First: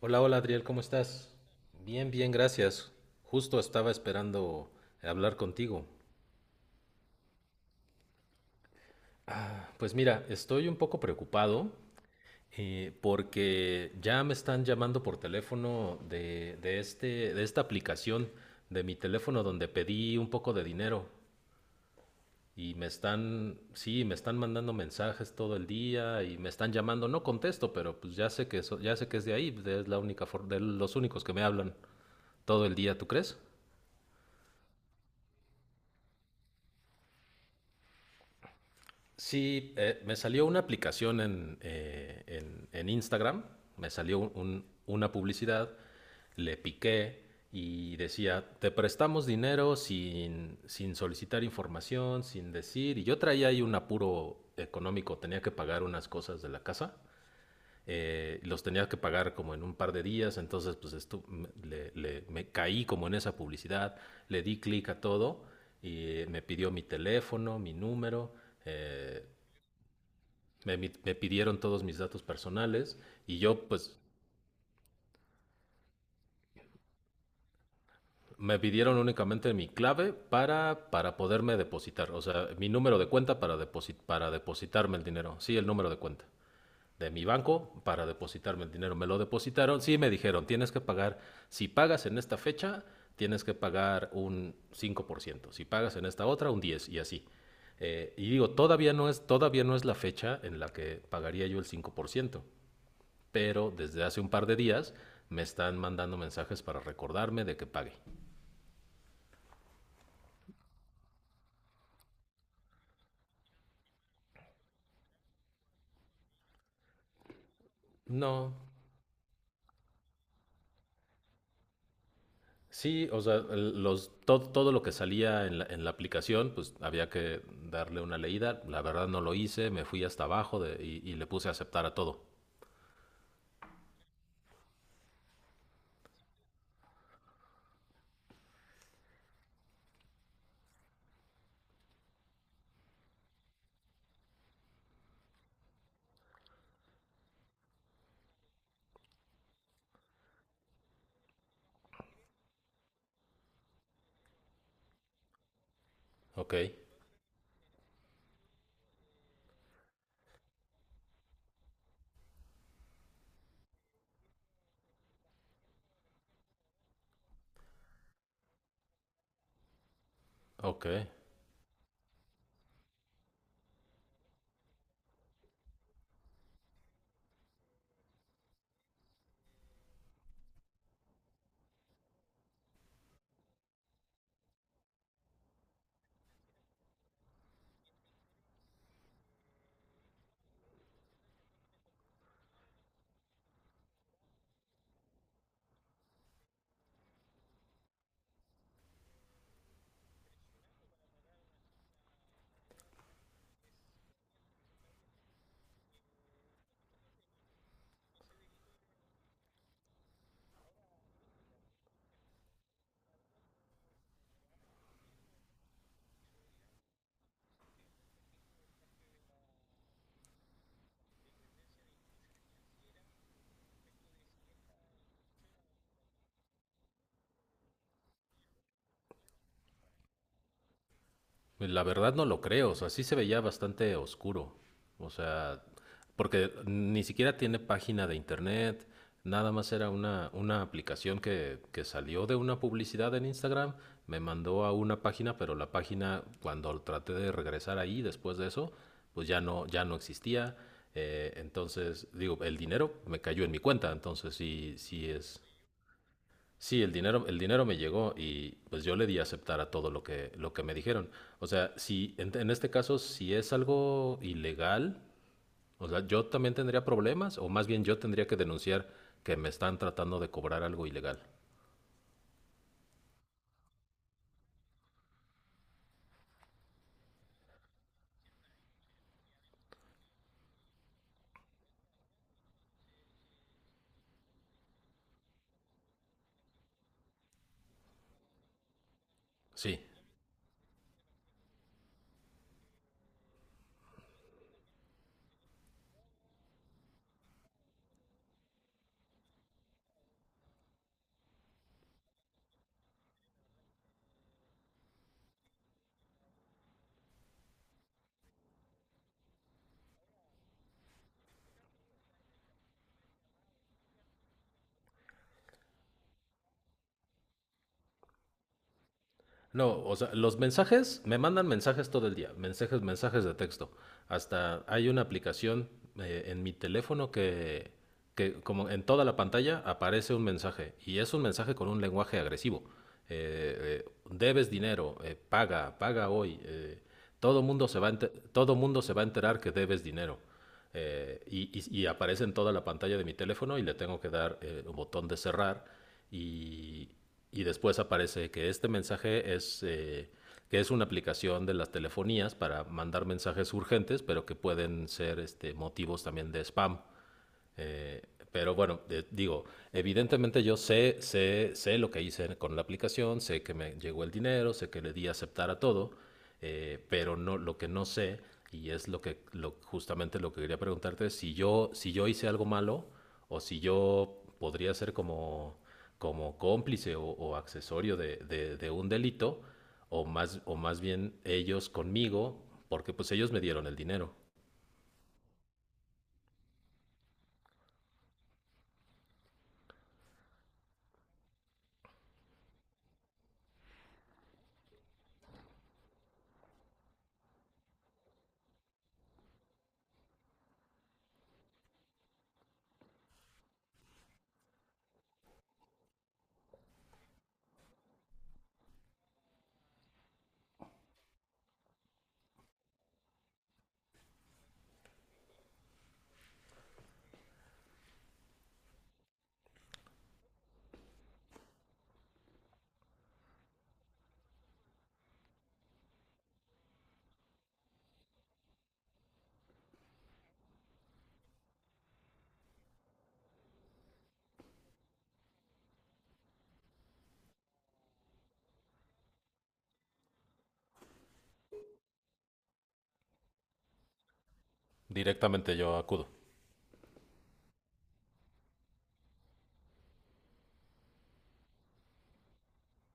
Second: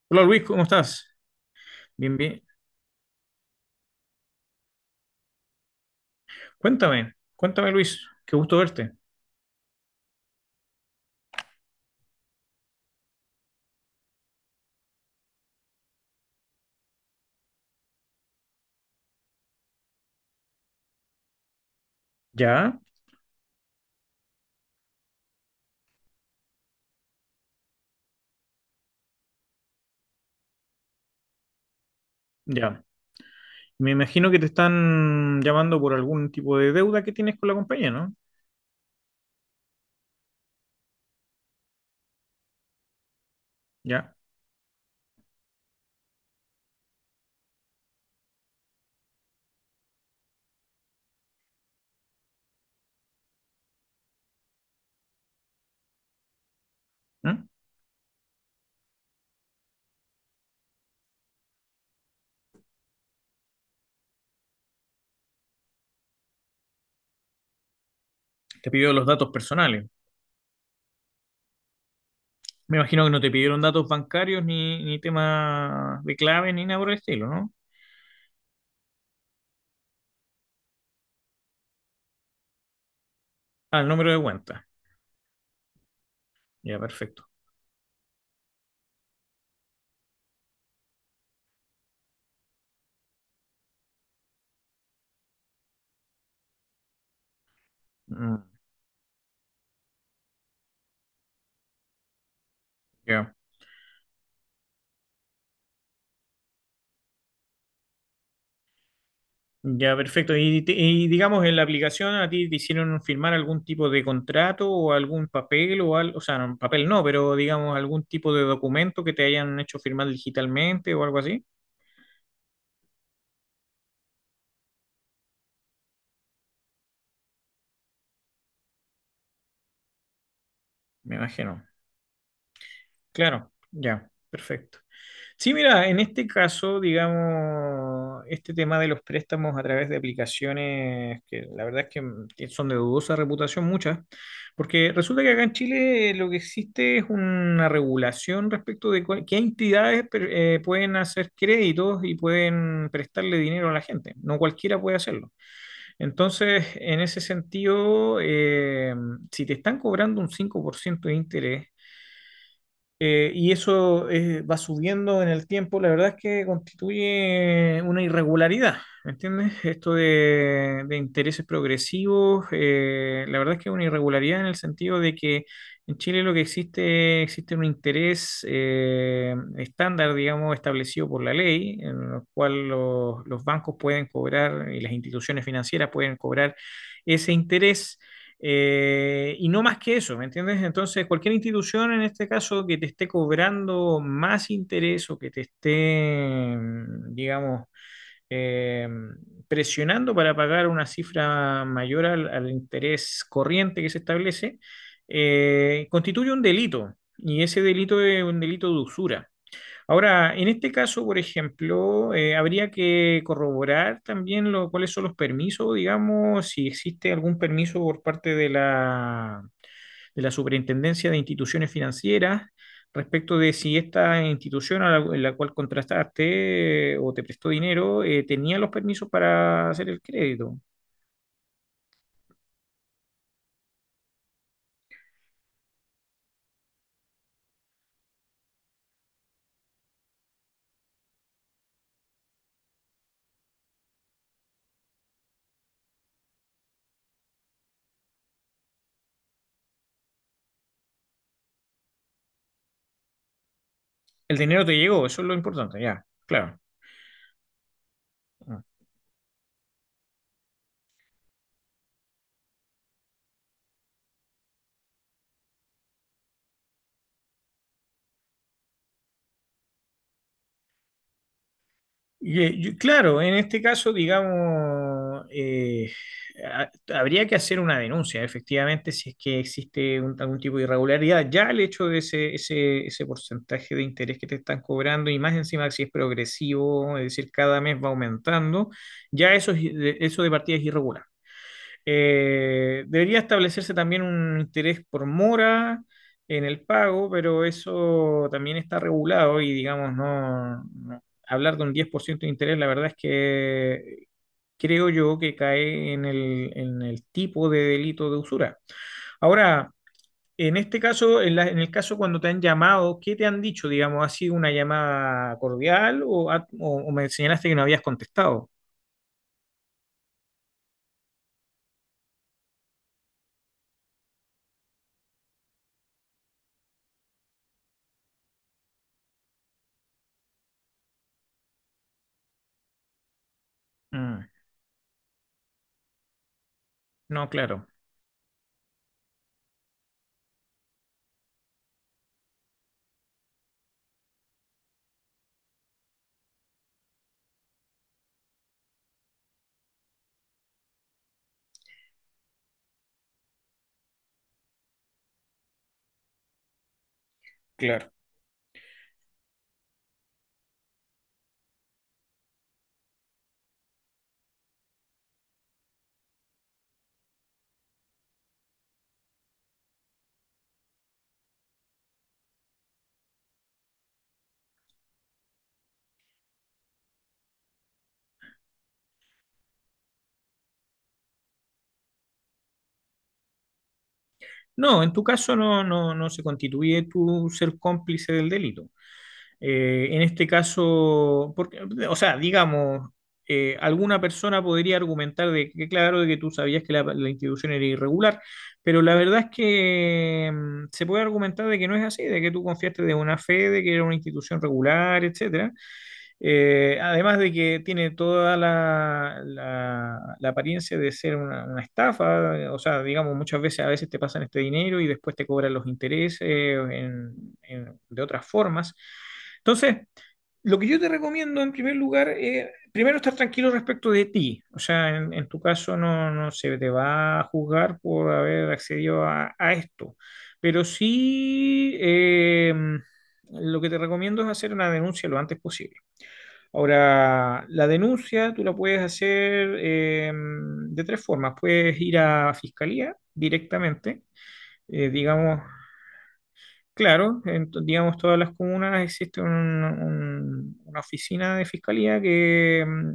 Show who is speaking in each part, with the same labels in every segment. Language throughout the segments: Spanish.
Speaker 1: Hola,
Speaker 2: Hola
Speaker 1: hola
Speaker 2: Luis, ¿cómo
Speaker 1: Adriel, ¿cómo
Speaker 2: estás?
Speaker 1: estás? Bien,
Speaker 2: Bien,
Speaker 1: bien,
Speaker 2: bien.
Speaker 1: gracias. Justo estaba esperando hablar contigo.
Speaker 2: Cuéntame, cuéntame Luis, qué gusto verte.
Speaker 1: Ah, pues mira, estoy un poco preocupado, porque ya me están llamando por teléfono de esta aplicación de mi teléfono donde pedí un poco de dinero y
Speaker 2: Ya,
Speaker 1: sí, me están mandando mensajes todo el día y me están llamando. No contesto, pero pues ya sé que eso, ya sé que es de ahí, es de los únicos que me hablan todo el
Speaker 2: ya.
Speaker 1: día, ¿tú crees?
Speaker 2: Me imagino que te están llamando por algún tipo de deuda que tienes con la compañía, ¿no?
Speaker 1: Sí, me salió una aplicación en Instagram, me
Speaker 2: Ya.
Speaker 1: salió una publicidad, le piqué y decía, te prestamos dinero sin solicitar información, sin decir, y yo traía ahí un apuro económico, tenía que pagar unas cosas de la casa,
Speaker 2: ¿Mm?
Speaker 1: los tenía que pagar como en un par de días, entonces pues me caí como en esa publicidad, le di clic a todo y, me pidió mi teléfono, mi número.
Speaker 2: Te pidió los
Speaker 1: eh,
Speaker 2: datos personales.
Speaker 1: me pidieron todos mis datos
Speaker 2: Me
Speaker 1: personales
Speaker 2: imagino que no te
Speaker 1: y
Speaker 2: pidieron
Speaker 1: yo
Speaker 2: datos
Speaker 1: pues
Speaker 2: bancarios ni, ni temas de clave ni nada por el estilo, ¿no?
Speaker 1: me pidieron únicamente mi clave para poderme depositar, o sea, mi número de cuenta para,
Speaker 2: Ah, el
Speaker 1: deposit,
Speaker 2: número de
Speaker 1: para
Speaker 2: cuenta.
Speaker 1: depositarme el dinero, sí, el número de cuenta
Speaker 2: Ya,
Speaker 1: de
Speaker 2: perfecto.
Speaker 1: mi banco para depositarme el dinero. Me lo depositaron, sí, me dijeron, tienes que pagar, si pagas en esta fecha, tienes que pagar un 5%. Si pagas en esta otra, un 10% y así. Y
Speaker 2: Mm,
Speaker 1: digo, todavía no es la fecha en la que pagaría yo el 5%.
Speaker 2: ya.
Speaker 1: Pero desde hace un par de días me están mandando mensajes para recordarme de que pague.
Speaker 2: Ya, perfecto. Y, y digamos, en la aplicación a ti te hicieron firmar algún tipo de contrato o algún papel o algo, o sea, no, papel no, pero digamos algún tipo de
Speaker 1: No,
Speaker 2: documento que te hayan hecho firmar digitalmente o algo así.
Speaker 1: sí, o sea, todo lo que salía en la aplicación, pues había que darle una leída. La verdad no lo hice, me fui hasta abajo y
Speaker 2: Me
Speaker 1: le puse a
Speaker 2: imagino.
Speaker 1: aceptar a todo.
Speaker 2: Claro, ya, perfecto. Sí, mira, en este caso, digamos, este tema de los préstamos a través de aplicaciones que la verdad es que mm, que son de dudosa reputación muchas, porque resulta que acá en Chile lo que existe es una regulación respecto de qué entidades pueden hacer créditos y pueden prestarle dinero a la gente. No cualquiera puede hacerlo.
Speaker 1: Ok,
Speaker 2: Entonces, en ese sentido, si te están cobrando un 5% de interés, y eso va subiendo en el tiempo, la verdad es que constituye una irregularidad, ¿me entiendes? Esto
Speaker 1: ok.
Speaker 2: de intereses progresivos, la verdad es que es una irregularidad en el sentido de que en Chile lo que existe, existe un interés estándar, digamos, establecido por la ley, en el cual los bancos pueden cobrar y las instituciones financieras pueden cobrar ese interés y no más que eso, ¿me entiendes? Entonces, cualquier institución en este caso que te esté cobrando más interés o que te esté, mm, digamos, eh, presionando para pagar una cifra mayor al interés corriente que se establece, constituye un delito. Y ese delito es un delito de usura. Ahora, en este caso, por ejemplo, habría que corroborar también lo, cuáles son los permisos, digamos, si existe algún permiso por parte de la Superintendencia de Instituciones Financieras respecto de si esta institución en la cual contrataste o te prestó dinero tenía los permisos para hacer el crédito.
Speaker 1: Pues, la verdad no lo creo, o sea, sí se veía bastante oscuro, o sea, porque ni siquiera tiene página de internet, nada más era una aplicación que salió de una publicidad en Instagram, me mandó a una página, pero la página cuando traté de regresar ahí después de eso, pues ya no existía. Entonces digo, el dinero me cayó en mi cuenta, entonces
Speaker 2: El dinero te
Speaker 1: sí,
Speaker 2: llegó,
Speaker 1: sí
Speaker 2: eso es lo
Speaker 1: es.
Speaker 2: importante, ya, claro.
Speaker 1: Sí, el dinero me llegó y pues yo le di a aceptar a todo lo que me dijeron. O sea, si en este caso, si es algo ilegal, o sea, yo también tendría problemas, o más bien yo tendría que denunciar que me están tratando de cobrar algo ilegal.
Speaker 2: Y, claro, en este caso, digamos, habría que hacer una denuncia, efectivamente, si es que existe algún tipo de irregularidad. Ya el hecho de ese porcentaje de interés que te están cobrando, y más encima si es progresivo, es decir, cada mes va aumentando, ya eso,
Speaker 1: Sí.
Speaker 2: eso de partida es irregular. Debería establecerse también un interés por mora en el pago, pero eso también está regulado y digamos, no, hablar de un 10% de interés, la verdad es que creo yo que cae en en el tipo de delito de usura. Ahora, en este caso, en el caso cuando te han llamado, ¿qué te han dicho? Digamos, ¿ha sido una llamada cordial o, o me señalaste que no habías contestado?
Speaker 1: No, o sea, los mensajes, me mandan mensajes todo el día, mensajes, mensajes de texto. Hasta hay una aplicación, en mi teléfono que como en toda la pantalla aparece un mensaje y es un mensaje con un lenguaje agresivo.
Speaker 2: Mm,
Speaker 1: Debes dinero, paga, paga hoy.
Speaker 2: no,
Speaker 1: Todo
Speaker 2: claro.
Speaker 1: mundo se va a enter- todo mundo se va a enterar que debes dinero. Y aparece en toda la pantalla de mi teléfono y le tengo que dar, el botón de cerrar y, y después aparece que este mensaje es una aplicación de las telefonías para mandar mensajes urgentes, pero que pueden ser motivos también de spam.
Speaker 2: Claro.
Speaker 1: Eh, pero bueno, digo, evidentemente yo sé lo que hice con la aplicación, sé que me llegó el dinero, sé que le di a aceptar a todo, pero no, lo que no sé, y es justamente lo que quería preguntarte, es si yo hice algo malo o si yo podría ser como cómplice o accesorio de un delito, o más bien ellos conmigo, porque pues ellos me dieron el dinero.
Speaker 2: No, en tu caso no, no, no se constituye tu ser cómplice del delito. En este caso, porque, o sea, digamos, alguna persona podría argumentar de que, claro, de que tú sabías que la institución era irregular, pero la verdad es que mm, se puede argumentar de que no es así, de que tú confiaste de buena fe, de que era una institución regular, etcétera. Además de que tiene toda la apariencia de ser una estafa, o sea, digamos, muchas veces a veces te pasan este dinero y después te cobran los intereses de otras formas. Entonces, lo que yo te recomiendo en primer lugar es, primero, estar tranquilo respecto de ti. O sea, en tu caso no, no se te va a juzgar por haber accedido a esto, pero sí... lo que te recomiendo es hacer una denuncia lo antes posible. Ahora, la denuncia tú la puedes hacer de tres formas. Puedes ir a fiscalía directamente, digamos,
Speaker 1: Directamente yo acudo.
Speaker 2: claro, digamos, todas las comunas existe una oficina de fiscalía que, mm,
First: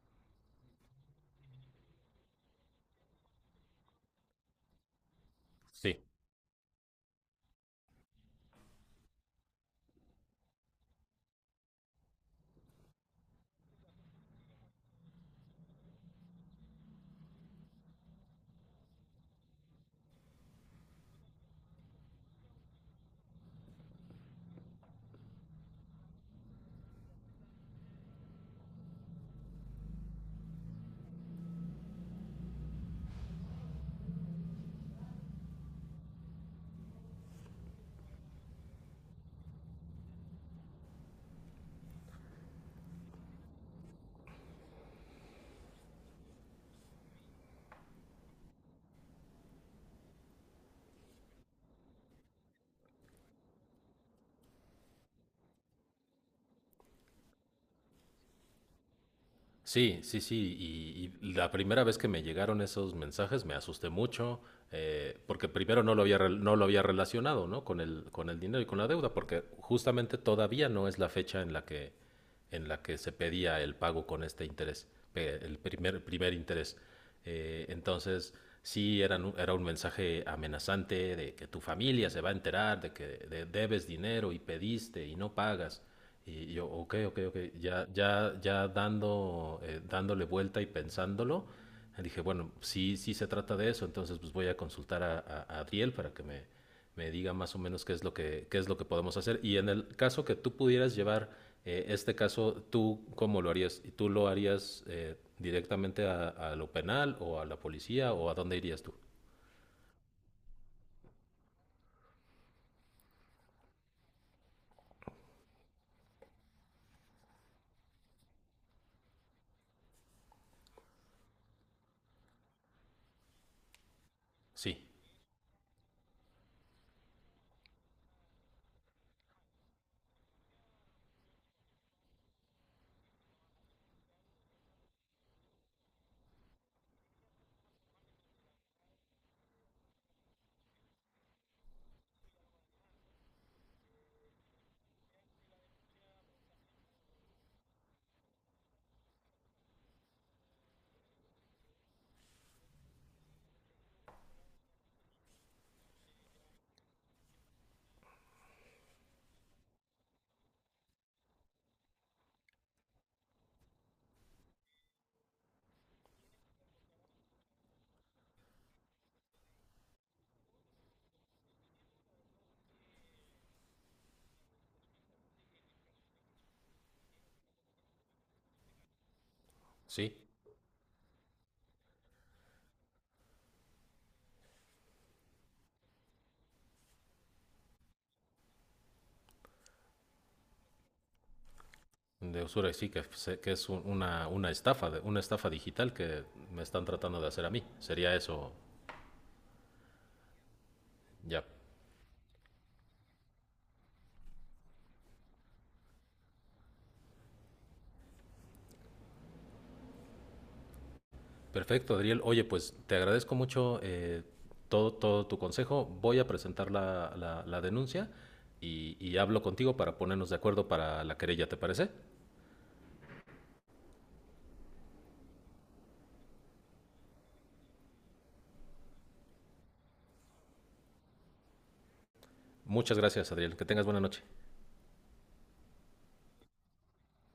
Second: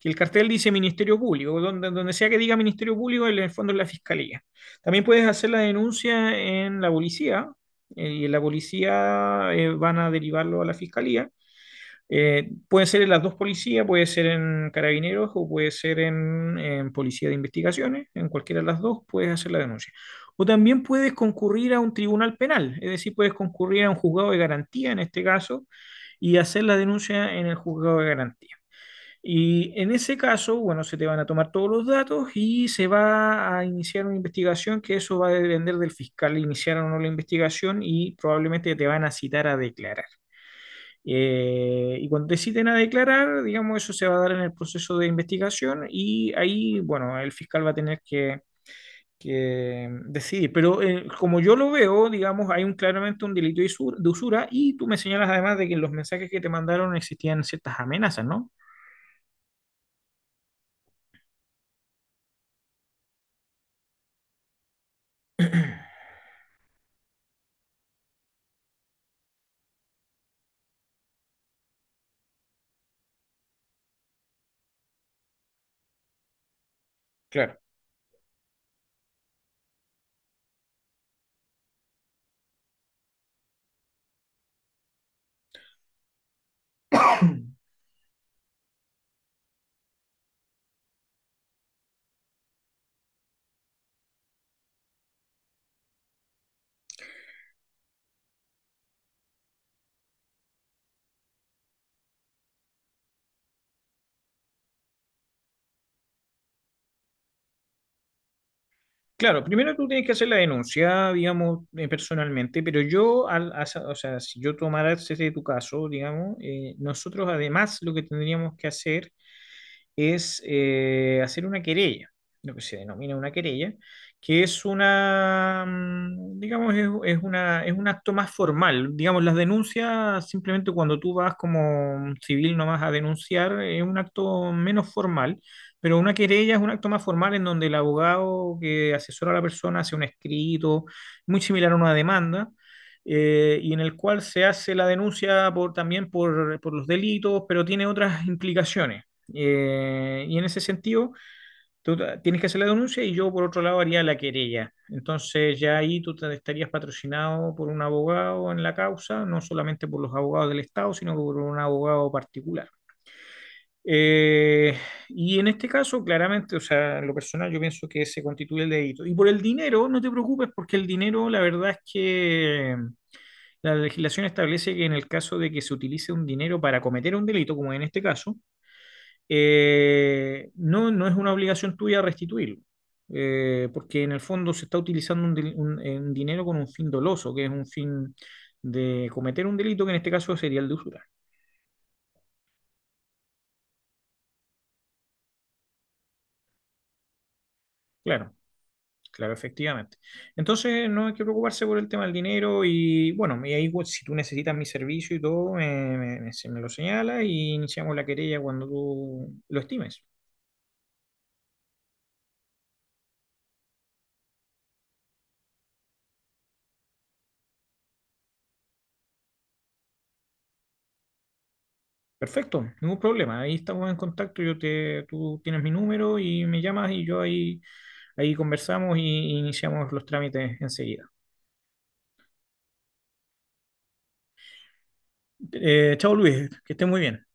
Speaker 2: que el cartel dice Ministerio Público, donde, donde sea que diga Ministerio Público, en el fondo es la fiscalía. También puedes hacer la
Speaker 1: Sí.
Speaker 2: denuncia en la policía, y en la policía van a derivarlo a la fiscalía. Puede ser en las dos policías, puede ser en carabineros o puede ser en policía de investigaciones, en cualquiera de las dos puedes hacer la denuncia. O también puedes concurrir a un tribunal penal, es decir, puedes concurrir a un juzgado de garantía en este caso y hacer la denuncia en el juzgado de garantía. Y en ese caso, bueno, se te van a tomar todos los datos y se va a iniciar una investigación que eso va a depender del fiscal iniciar o no la investigación y probablemente te van a citar a declarar. Y cuando deciden a declarar, digamos, eso se va a dar en el proceso de investigación y ahí, bueno, el fiscal va a tener que decidir. Pero como yo lo veo, digamos, hay un, claramente un delito de usura y tú me señalas además de que en los mensajes que te mandaron existían ciertas amenazas, ¿no?
Speaker 1: Sí, sí, sí. Y la primera vez que me llegaron esos mensajes me asusté mucho, porque primero no lo había relacionado, ¿no? Con el dinero y con la deuda, porque justamente todavía no es la fecha en la que se pedía el pago con este interés, primer interés.
Speaker 2: Claro.
Speaker 1: Entonces, sí, era un mensaje amenazante de que tu familia se va a enterar de que debes dinero y pediste y no pagas. Y yo, ok, ok, ok, ya, ya, ya dándole vuelta y pensándolo, dije, bueno, sí, sí se trata de eso, entonces pues voy a consultar a, Adriel para que me diga más o menos qué es lo que podemos hacer. Y en el caso que tú pudieras llevar, este caso, ¿tú cómo lo harías? ¿Y tú lo harías, directamente a lo penal o a la policía o a dónde irías tú?
Speaker 2: Claro, primero tú tienes que hacer la denuncia, digamos, personalmente, pero yo, o sea, si yo tomara ese de tu caso, digamos, nosotros además lo que tendríamos que hacer es hacer una querella, lo que se denomina una querella, que es
Speaker 1: Sí,
Speaker 2: una, mm, digamos, es una, es un acto más formal. Digamos, las denuncias, simplemente cuando tú vas como civil nomás a denunciar, es un acto menos formal. Pero una querella es un acto más formal en donde el abogado que asesora a la persona hace un escrito, muy similar a una demanda, y en el cual se hace la denuncia por, también por los delitos, pero tiene otras implicaciones. Y en ese sentido, tú tienes que hacer la denuncia y yo, por otro lado, haría la querella. Entonces, ya ahí estarías patrocinado por un abogado en la causa, no solamente por los abogados del Estado, sino por un abogado particular. Eh, y en este caso, claramente, o sea, en lo personal, yo pienso que se constituye el delito. Y por el dinero, no te preocupes, porque el dinero, la verdad es que la legislación establece que en el caso de que se utilice un dinero para cometer un delito, como en este caso,
Speaker 1: sí.
Speaker 2: no, no es una obligación tuya restituirlo, porque en el fondo se está utilizando un, un dinero con un fin doloso, que es un fin de cometer un delito, que en este caso sería el de usura.
Speaker 1: De usura, y sí, que es una estafa, una estafa digital que me están tratando de hacer a mí. Sería
Speaker 2: Claro,
Speaker 1: eso,
Speaker 2: claro, efectivamente. Entonces no hay que
Speaker 1: ya.
Speaker 2: preocuparse por el tema del dinero y bueno, y ahí pues, si tú necesitas mi servicio y todo, se me lo señala y iniciamos la querella cuando tú lo estimes.
Speaker 1: Perfecto, Adriel. Oye, pues te agradezco mucho, todo tu consejo. Voy a presentar la denuncia y hablo contigo para ponernos de acuerdo para la querella, ¿te parece?
Speaker 2: Perfecto, ningún problema. Ahí estamos en contacto. Yo te, tú tienes mi número y me llamas y yo ahí Ahí conversamos y iniciamos los trámites enseguida.
Speaker 1: Muchas gracias, Adriel. Que tengas buena noche.
Speaker 2: Chao Luis, que estés muy bien.